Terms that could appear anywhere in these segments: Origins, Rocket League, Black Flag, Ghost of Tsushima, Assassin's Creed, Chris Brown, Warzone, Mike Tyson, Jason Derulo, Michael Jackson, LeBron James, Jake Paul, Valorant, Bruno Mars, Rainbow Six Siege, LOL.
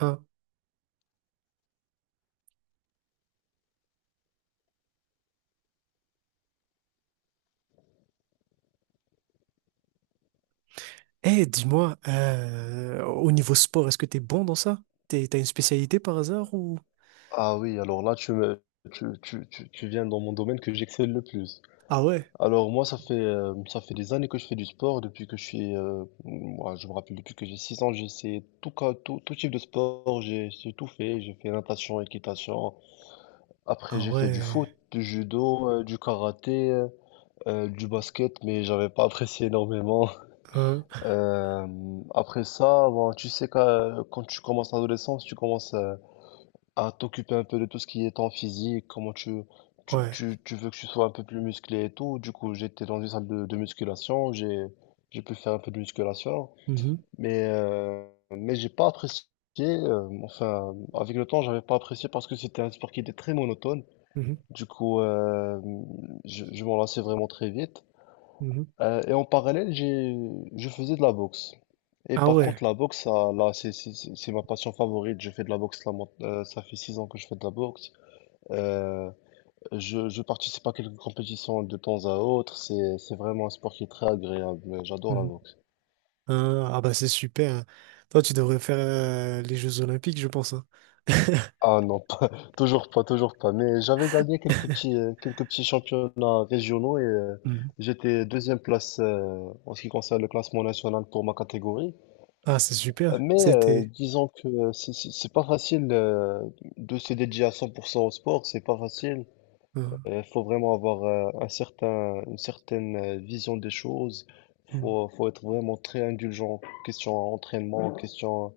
Ah. Eh, dis-moi, au niveau sport, est-ce que t'es bon dans ça? T'as une spécialité par hasard ou... Ah oui, alors là, tu me, tu viens dans mon domaine que j'excelle le plus. Ah ouais, Alors moi, ça fait des années que je fais du sport, depuis que je suis, moi, je me rappelle, depuis que j'ai 6 ans, j'ai essayé tout, tout, tout type de sport, j'ai tout fait, j'ai fait natation, équitation, après ah j'ai fait du ouais, foot, du judo, du karaté, du basket, mais j'avais pas apprécié énormément. hein, Euh, après ça, bon, tu sais, quand tu commences l'adolescence, tu commences à t'occuper un peu de tout ce qui est ton physique, comment tu, tu, ouais, tu, tu veux que tu sois un peu plus musclé et tout. Du coup, j'étais dans une salle de musculation, j'ai pu faire un peu de musculation, mhm, mais, euh, mais j'ai pas apprécié, enfin, avec le temps, j'avais pas apprécié parce que c'était un sport qui était très monotone. mhm, Du coup, je m'en lassais vraiment très vite. mhm. Et en parallèle, je faisais de la boxe. Et Ah par ouais, contre, la boxe, ça, là, c'est ma passion favorite. Je fais de la boxe, là, ça fait six ans que je fais de la boxe. Euh, je participe à quelques compétitions de temps à autre. C'est vraiment un sport qui est très agréable. J'adore la mhm. boxe. Hein, ah bah c'est super, hein. Toi, tu devrais faire les Jeux Olympiques, je pense, hein. Ah non, pas, toujours pas, toujours pas. Mais j'avais gagné quelques petits championnats régionaux et Mhm. j'étais deuxième place en ce qui concerne le classement national pour ma catégorie. Ah, c'est super, Mais c'était... disons que c'est pas facile de se dédier à 100% au sport. C'est pas facile. euh, Il faut vraiment avoir un certain, une certaine vision des choses. mmh. Faut être vraiment très indulgent. Question entraînement, question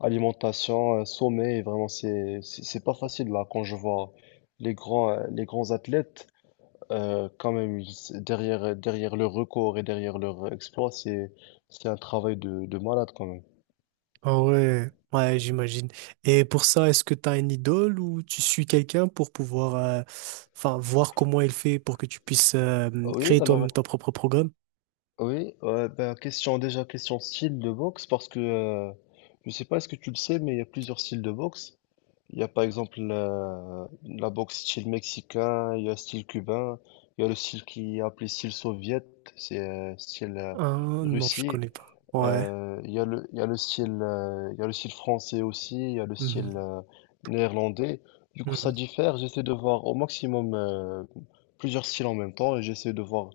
alimentation, sommeil. Vraiment, c'est pas facile là quand je vois les grands athlètes. Quand même, derrière, derrière leur record et derrière leur exploit, c'est un travail de malade quand même. Ah ouais, ouais, j'imagine. Et pour ça, est-ce que tu as une idole ou tu suis quelqu'un pour pouvoir enfin voir comment il fait pour que tu puisses Oui, créer toi-même alors, ton propre programme? oui, ben, question, déjà question style de boxe parce que je sais pas, est-ce que tu le sais, mais il y a plusieurs styles de boxe. Il y a par exemple la boxe style mexicain, il y a style cubain, il y a le style qui est appelé style soviète, c'est style Ah non, je Russie. connais pas. Ouais. Il y a le style, il y a le style français aussi, il y a le Mhm. style néerlandais. Du coup, ça Mhm. diffère. J'essaie de voir au maximum plusieurs styles en même temps et j'essaie de voir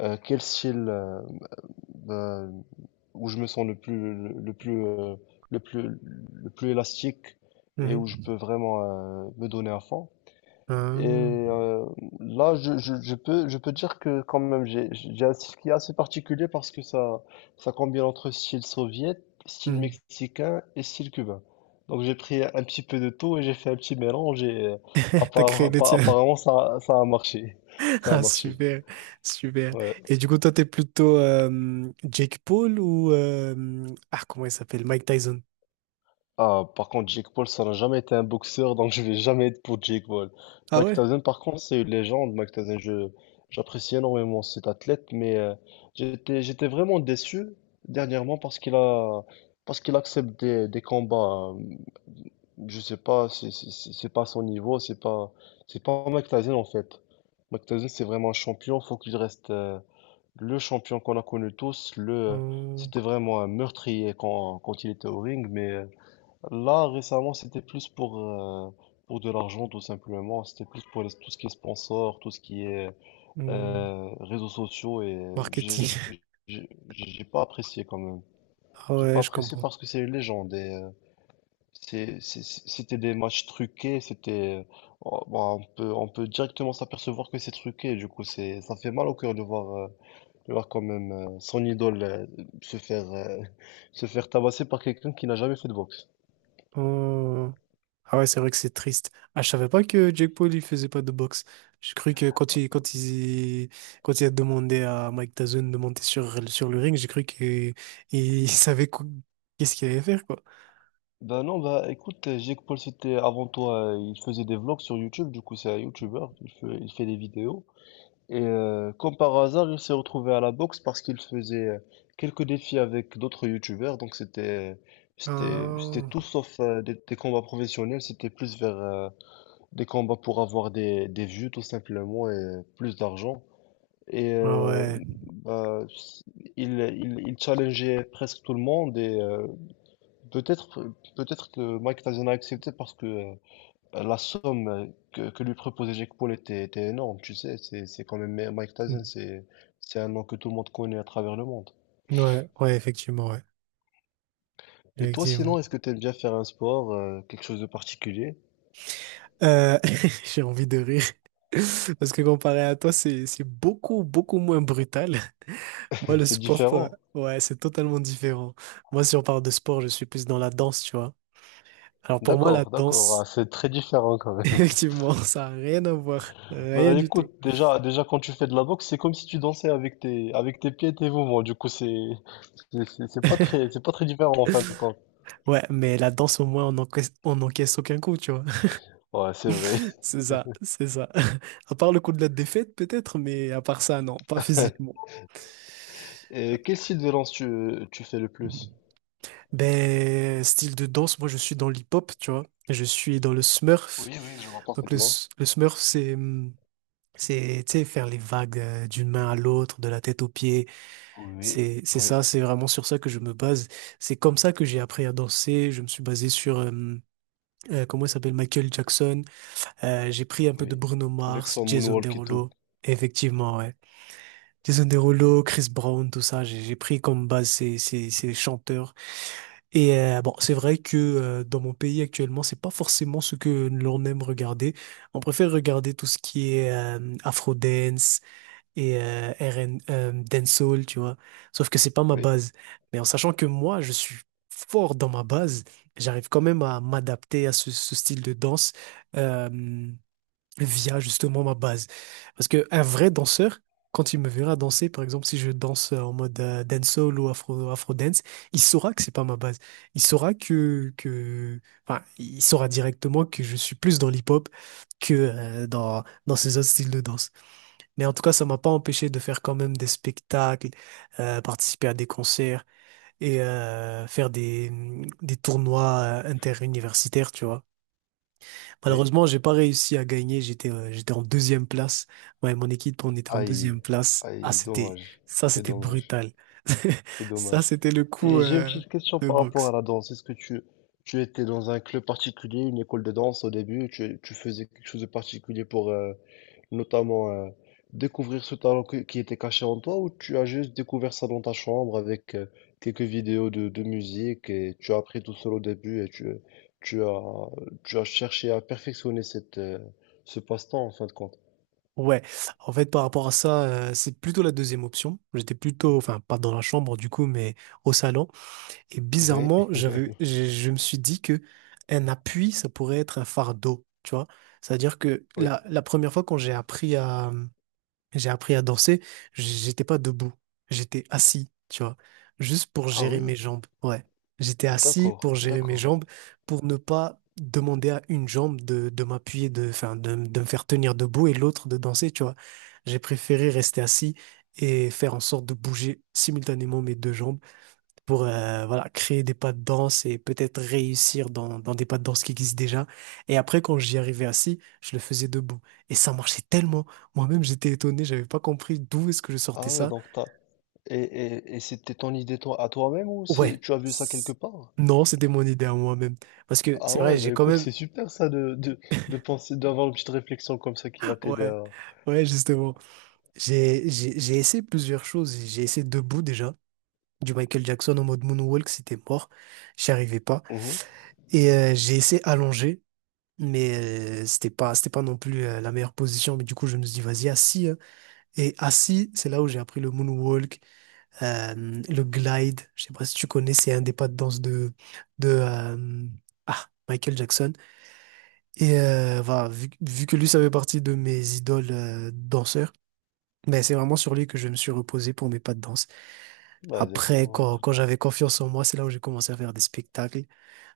quel style. Euh, où je me sens le plus le plus le plus le plus élastique et Mhm. où je peux vraiment me donner à fond. Et Ah. Là, je peux dire que quand même j'ai un style qui est assez particulier parce que ça combine entre style soviétique, style Mhm. mexicain et style cubain. Donc j'ai pris un petit peu de tout et j'ai fait un petit mélange et T'as créé le tien. apparemment ça a marché. Ça a Ah marché. super, super. Ouais. Et du coup, toi, t'es plutôt Jake Paul ou ah comment il s'appelle? Mike Tyson. Ah, par contre, Jake Paul, ça n'a jamais été un boxeur, donc je vais jamais être pour Jake Paul. Ah Mike ouais? Tyson, par contre, c'est une légende. J'apprécie énormément cet athlète, mais j'étais vraiment déçu dernièrement parce qu'il accepte des combats. Je sais pas, c'est pas son niveau, c'est pas Mike Tyson en fait. Mike Tyson, c'est vraiment un champion, faut qu'il reste le champion qu'on a connu tous. Le, Hum, c'était vraiment un meurtrier quand il était au ring, mais là, récemment, pour de l'argent, tout simplement. C'était plus pour tout ce qui est sponsor, tout ce qui est hum. Réseaux sociaux. Et j'ai Marketing. J'ai pas apprécié quand même. Ah J'ai ouais, pas je apprécié comprends. parce que c'est les gens. Des, c'était des matchs truqués. C'était, oh, bah, on peut directement s'apercevoir que c'est truqué. Du coup, c'est, ça fait mal au cœur de voir quand même son idole se faire, se faire tabasser par quelqu'un qui n'a jamais fait de boxe. Oh. Ah ouais, c'est vrai que c'est triste. Ah, je savais pas que Jake Paul, il faisait pas de boxe. J'ai cru que quand il a demandé à Mike Tyson de monter sur, sur le ring, j'ai cru que il savait qu'est-ce qu'il allait faire, quoi. Ben non, bah écoute, Jake Paul, c'était avant toi, il faisait des vlogs sur YouTube, du coup c'est un YouTuber, il fait des vidéos. Et comme par hasard, il s'est retrouvé à la boxe parce qu'il faisait quelques défis avec d'autres YouTubers, donc c'était Ah, tout sauf des combats professionnels, c'était plus vers des combats pour avoir des vues tout simplement et plus d'argent. Et ah ouais. bah, il challengeait presque tout le monde et Peut-être, peut-être que Mike Tyson a accepté parce que la somme que lui proposait Jake Paul était énorme, tu sais, c'est quand même Mike Tyson, Hmm. C'est un nom que tout le monde connaît à travers le monde. Ouais, ouais, effectivement, ouais. Et toi, sinon, Effectivement. est-ce que tu aimes bien faire un sport, quelque chose de particulier? Euh, j'ai envie de rire. Parce que comparé à toi, c'est beaucoup, beaucoup moins brutal. Moi, le C'est sport, différent. ouais, c'est totalement différent. Moi, si on parle de sport, je suis plus dans la danse, tu vois. Alors pour moi, la D'accord, d'accord, ah, danse, c'est très différent quand même. effectivement, ça a rien à voir. Rien Bah du tout. écoute, déjà, déjà quand tu fais de la boxe, c'est comme si tu dansais avec tes pieds et tes mouvements. Du coup, c'est, c'est pas très différent en fin de compte. Ouais, mais la danse, au moins, on encaisse, on n'encaisse aucun coup, tu vois. Ouais, c'est vrai. C'est ça, c'est ça. À part le coup de la défaite, peut-être, mais à part ça, non, pas physiquement. Et quel style de danse tu fais le plus? Ben, style de danse, moi, je suis dans l'hip-hop, tu vois. Je suis dans le smurf. Oui, oui, je vois Donc, parfaitement. Le smurf, c'est, tu sais, faire les vagues d'une main à l'autre, de la tête aux pieds. Oui, C'est oui, ça, c'est vraiment sur ça que je me base. C'est comme ça que j'ai appris à danser. Je me suis basé sur, comment il s'appelle, Michael Jackson. J'ai pris un peu de oui. Bruno Avec Mars, son Jason moonwalk et tout. Derulo. Effectivement, ouais. Jason Derulo, Chris Brown, tout ça, j'ai pris comme base ces chanteurs. Et bon, c'est vrai que dans mon pays actuellement, c'est pas forcément ce que l'on aime regarder. On préfère regarder tout ce qui est afro et RN, dancehall, tu vois. Sauf que c'est pas ma Oui, base. Mais en sachant que moi, je suis fort dans ma base, j'arrive quand même à m'adapter à ce style de danse euh, via justement ma base. Parce que un vrai danseur, quand il me verra danser, par exemple, si je danse en mode dancehall ou afro, afro dance, il saura que c'est pas ma base. Il saura enfin, il saura directement que je suis plus dans l'hip-hop que dans ces autres styles de danse. Mais en tout cas, ça m'a pas empêché de faire quand même des spectacles, participer à des concerts et faire des tournois interuniversitaires, tu vois. oui. Malheureusement, j'ai pas réussi à gagner. J'étais en deuxième place. Ouais, mon équipe, on était en Aïe, deuxième place. Ah, aïe, c'était dommage. ça, C'est c'était dommage, brutal. c'est Ça, dommage. c'était le coup Et j'ai une petite question de par rapport à boxe. la danse. Est-ce que tu étais dans un club particulier, une école de danse au début? Tu faisais quelque chose de particulier pour, notamment, découvrir ce talent qui était caché en toi ou tu as juste découvert ça dans ta chambre avec quelques vidéos de musique et tu as appris tout seul au début et tu as, tu as cherché à perfectionner cette, ce passe-temps en fin de compte. Ouais, en fait, par rapport à ça, c'est plutôt la deuxième option. J'étais plutôt, enfin, pas dans la chambre du coup, mais au salon. Et Oui, bizarrement, je me suis dit que un appui, ça pourrait être un fardeau, tu vois. C'est-à-dire que oui. La première fois quand j'ai appris à danser, j'étais pas debout, j'étais assis, tu vois, juste pour Ah gérer oui, mes jambes. Ouais, j'étais assis d'accord, pour gérer mes d'accord. jambes, pour ne pas demander à une jambe de m'appuyer, de me faire tenir debout et l'autre de danser, tu vois. J'ai préféré rester assis et faire en sorte de bouger simultanément mes deux jambes pour voilà, créer des pas de danse et peut-être réussir dans des pas de danse qui existent déjà. Et après, quand j'y arrivais assis, je le faisais debout. Et ça marchait tellement. Moi-même, j'étais étonné, j'avais pas compris d'où est-ce que je sortais Ah ouais, ça. donc t'as... Et, c'était ton idée toi, à toi-même ou Ouais. tu as vu ça quelque c- part? Non, c'était mon idée à moi-même. Parce que Ah c'est vrai, ouais, j'ai bah quand écoute, même... c'est super ça de penser, d'avoir une petite réflexion comme ça qui va t'aider Ouais, ouais, justement. J'ai essayé plusieurs choses. J'ai essayé debout déjà. Du Michael Jackson en mode moonwalk, c'était mort. J'y arrivais pas. à... Et j'ai essayé allongé. Mais c'était pas non plus la meilleure position. Mais du coup, je me suis dit, vas-y, assis, hein. Et assis, c'est là où j'ai appris le moonwalk, euh, le glide. Je sais pas si tu connais, c'est un des pas de danse de ah, Michael Jackson. Et voilà, vu que lui, ça fait partie de mes idoles danseurs, ben, c'est vraiment sur lui que je me suis reposé pour mes pas de danse. Bah, Après, d'accord, écoute, quand j'avais confiance en moi, c'est là où j'ai commencé à faire des spectacles,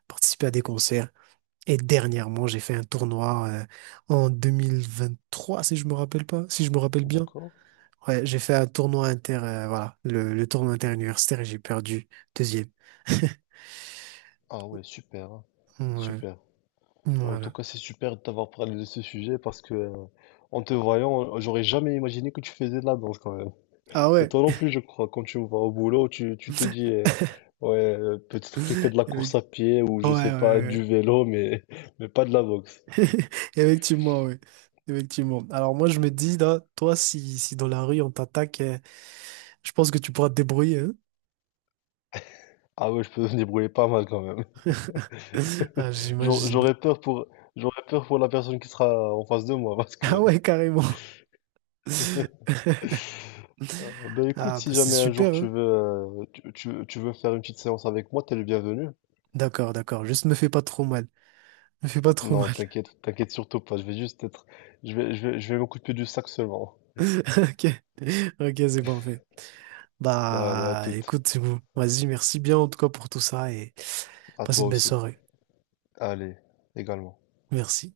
participer à des concerts. Et dernièrement, j'ai fait un tournoi en 2023, si je me rappelle pas, si je me rappelle bien. d'accord. Ouais, j'ai fait un tournoi voilà, le tournoi interuniversitaire et j'ai perdu deuxième. Ah ouais, super, hein, Ouais, super. Bah, en tout voilà. cas, c'est super de t'avoir parlé de ce sujet parce que, en te voyant, j'aurais jamais imaginé que tu faisais de la danse quand même. Ah Et ouais. toi non plus, je crois, quand tu vas au boulot, tu te dis, ouais, peut-être qu'il fait de la course Effect- à pied ou Ouais, je sais pas, ouais, du vélo, mais, mais pas de la boxe. ouais. Effectivement, ouais. Effectivement. Alors moi, je me dis, là, toi, si, si dans la rue on t'attaque, je pense que tu pourras te débrouiller, hein. Ah ouais, je peux me débrouiller pas mal quand même. Ah, j'imagine. j'aurais peur pour, j'aurais peur pour la personne qui sera en face de moi parce Ah que ouais, carrément. Ben écoute, Ah bah si c'est jamais un jour super, tu hein. veux, tu veux faire une petite séance avec moi, t'es le bienvenu. D'accord, d'accord. Juste me fais pas trop mal. Me fais pas trop Non, mal. t'inquiète, t'inquiète surtout pas. Je vais, je vais m'occuper du sac seulement. Ok, ok, c'est parfait. Allez, à Bah, toute, écoute, c'est bon. Vas-y, merci bien en tout cas pour tout ça et à passe toi une belle aussi. soirée. Allez, également. Merci.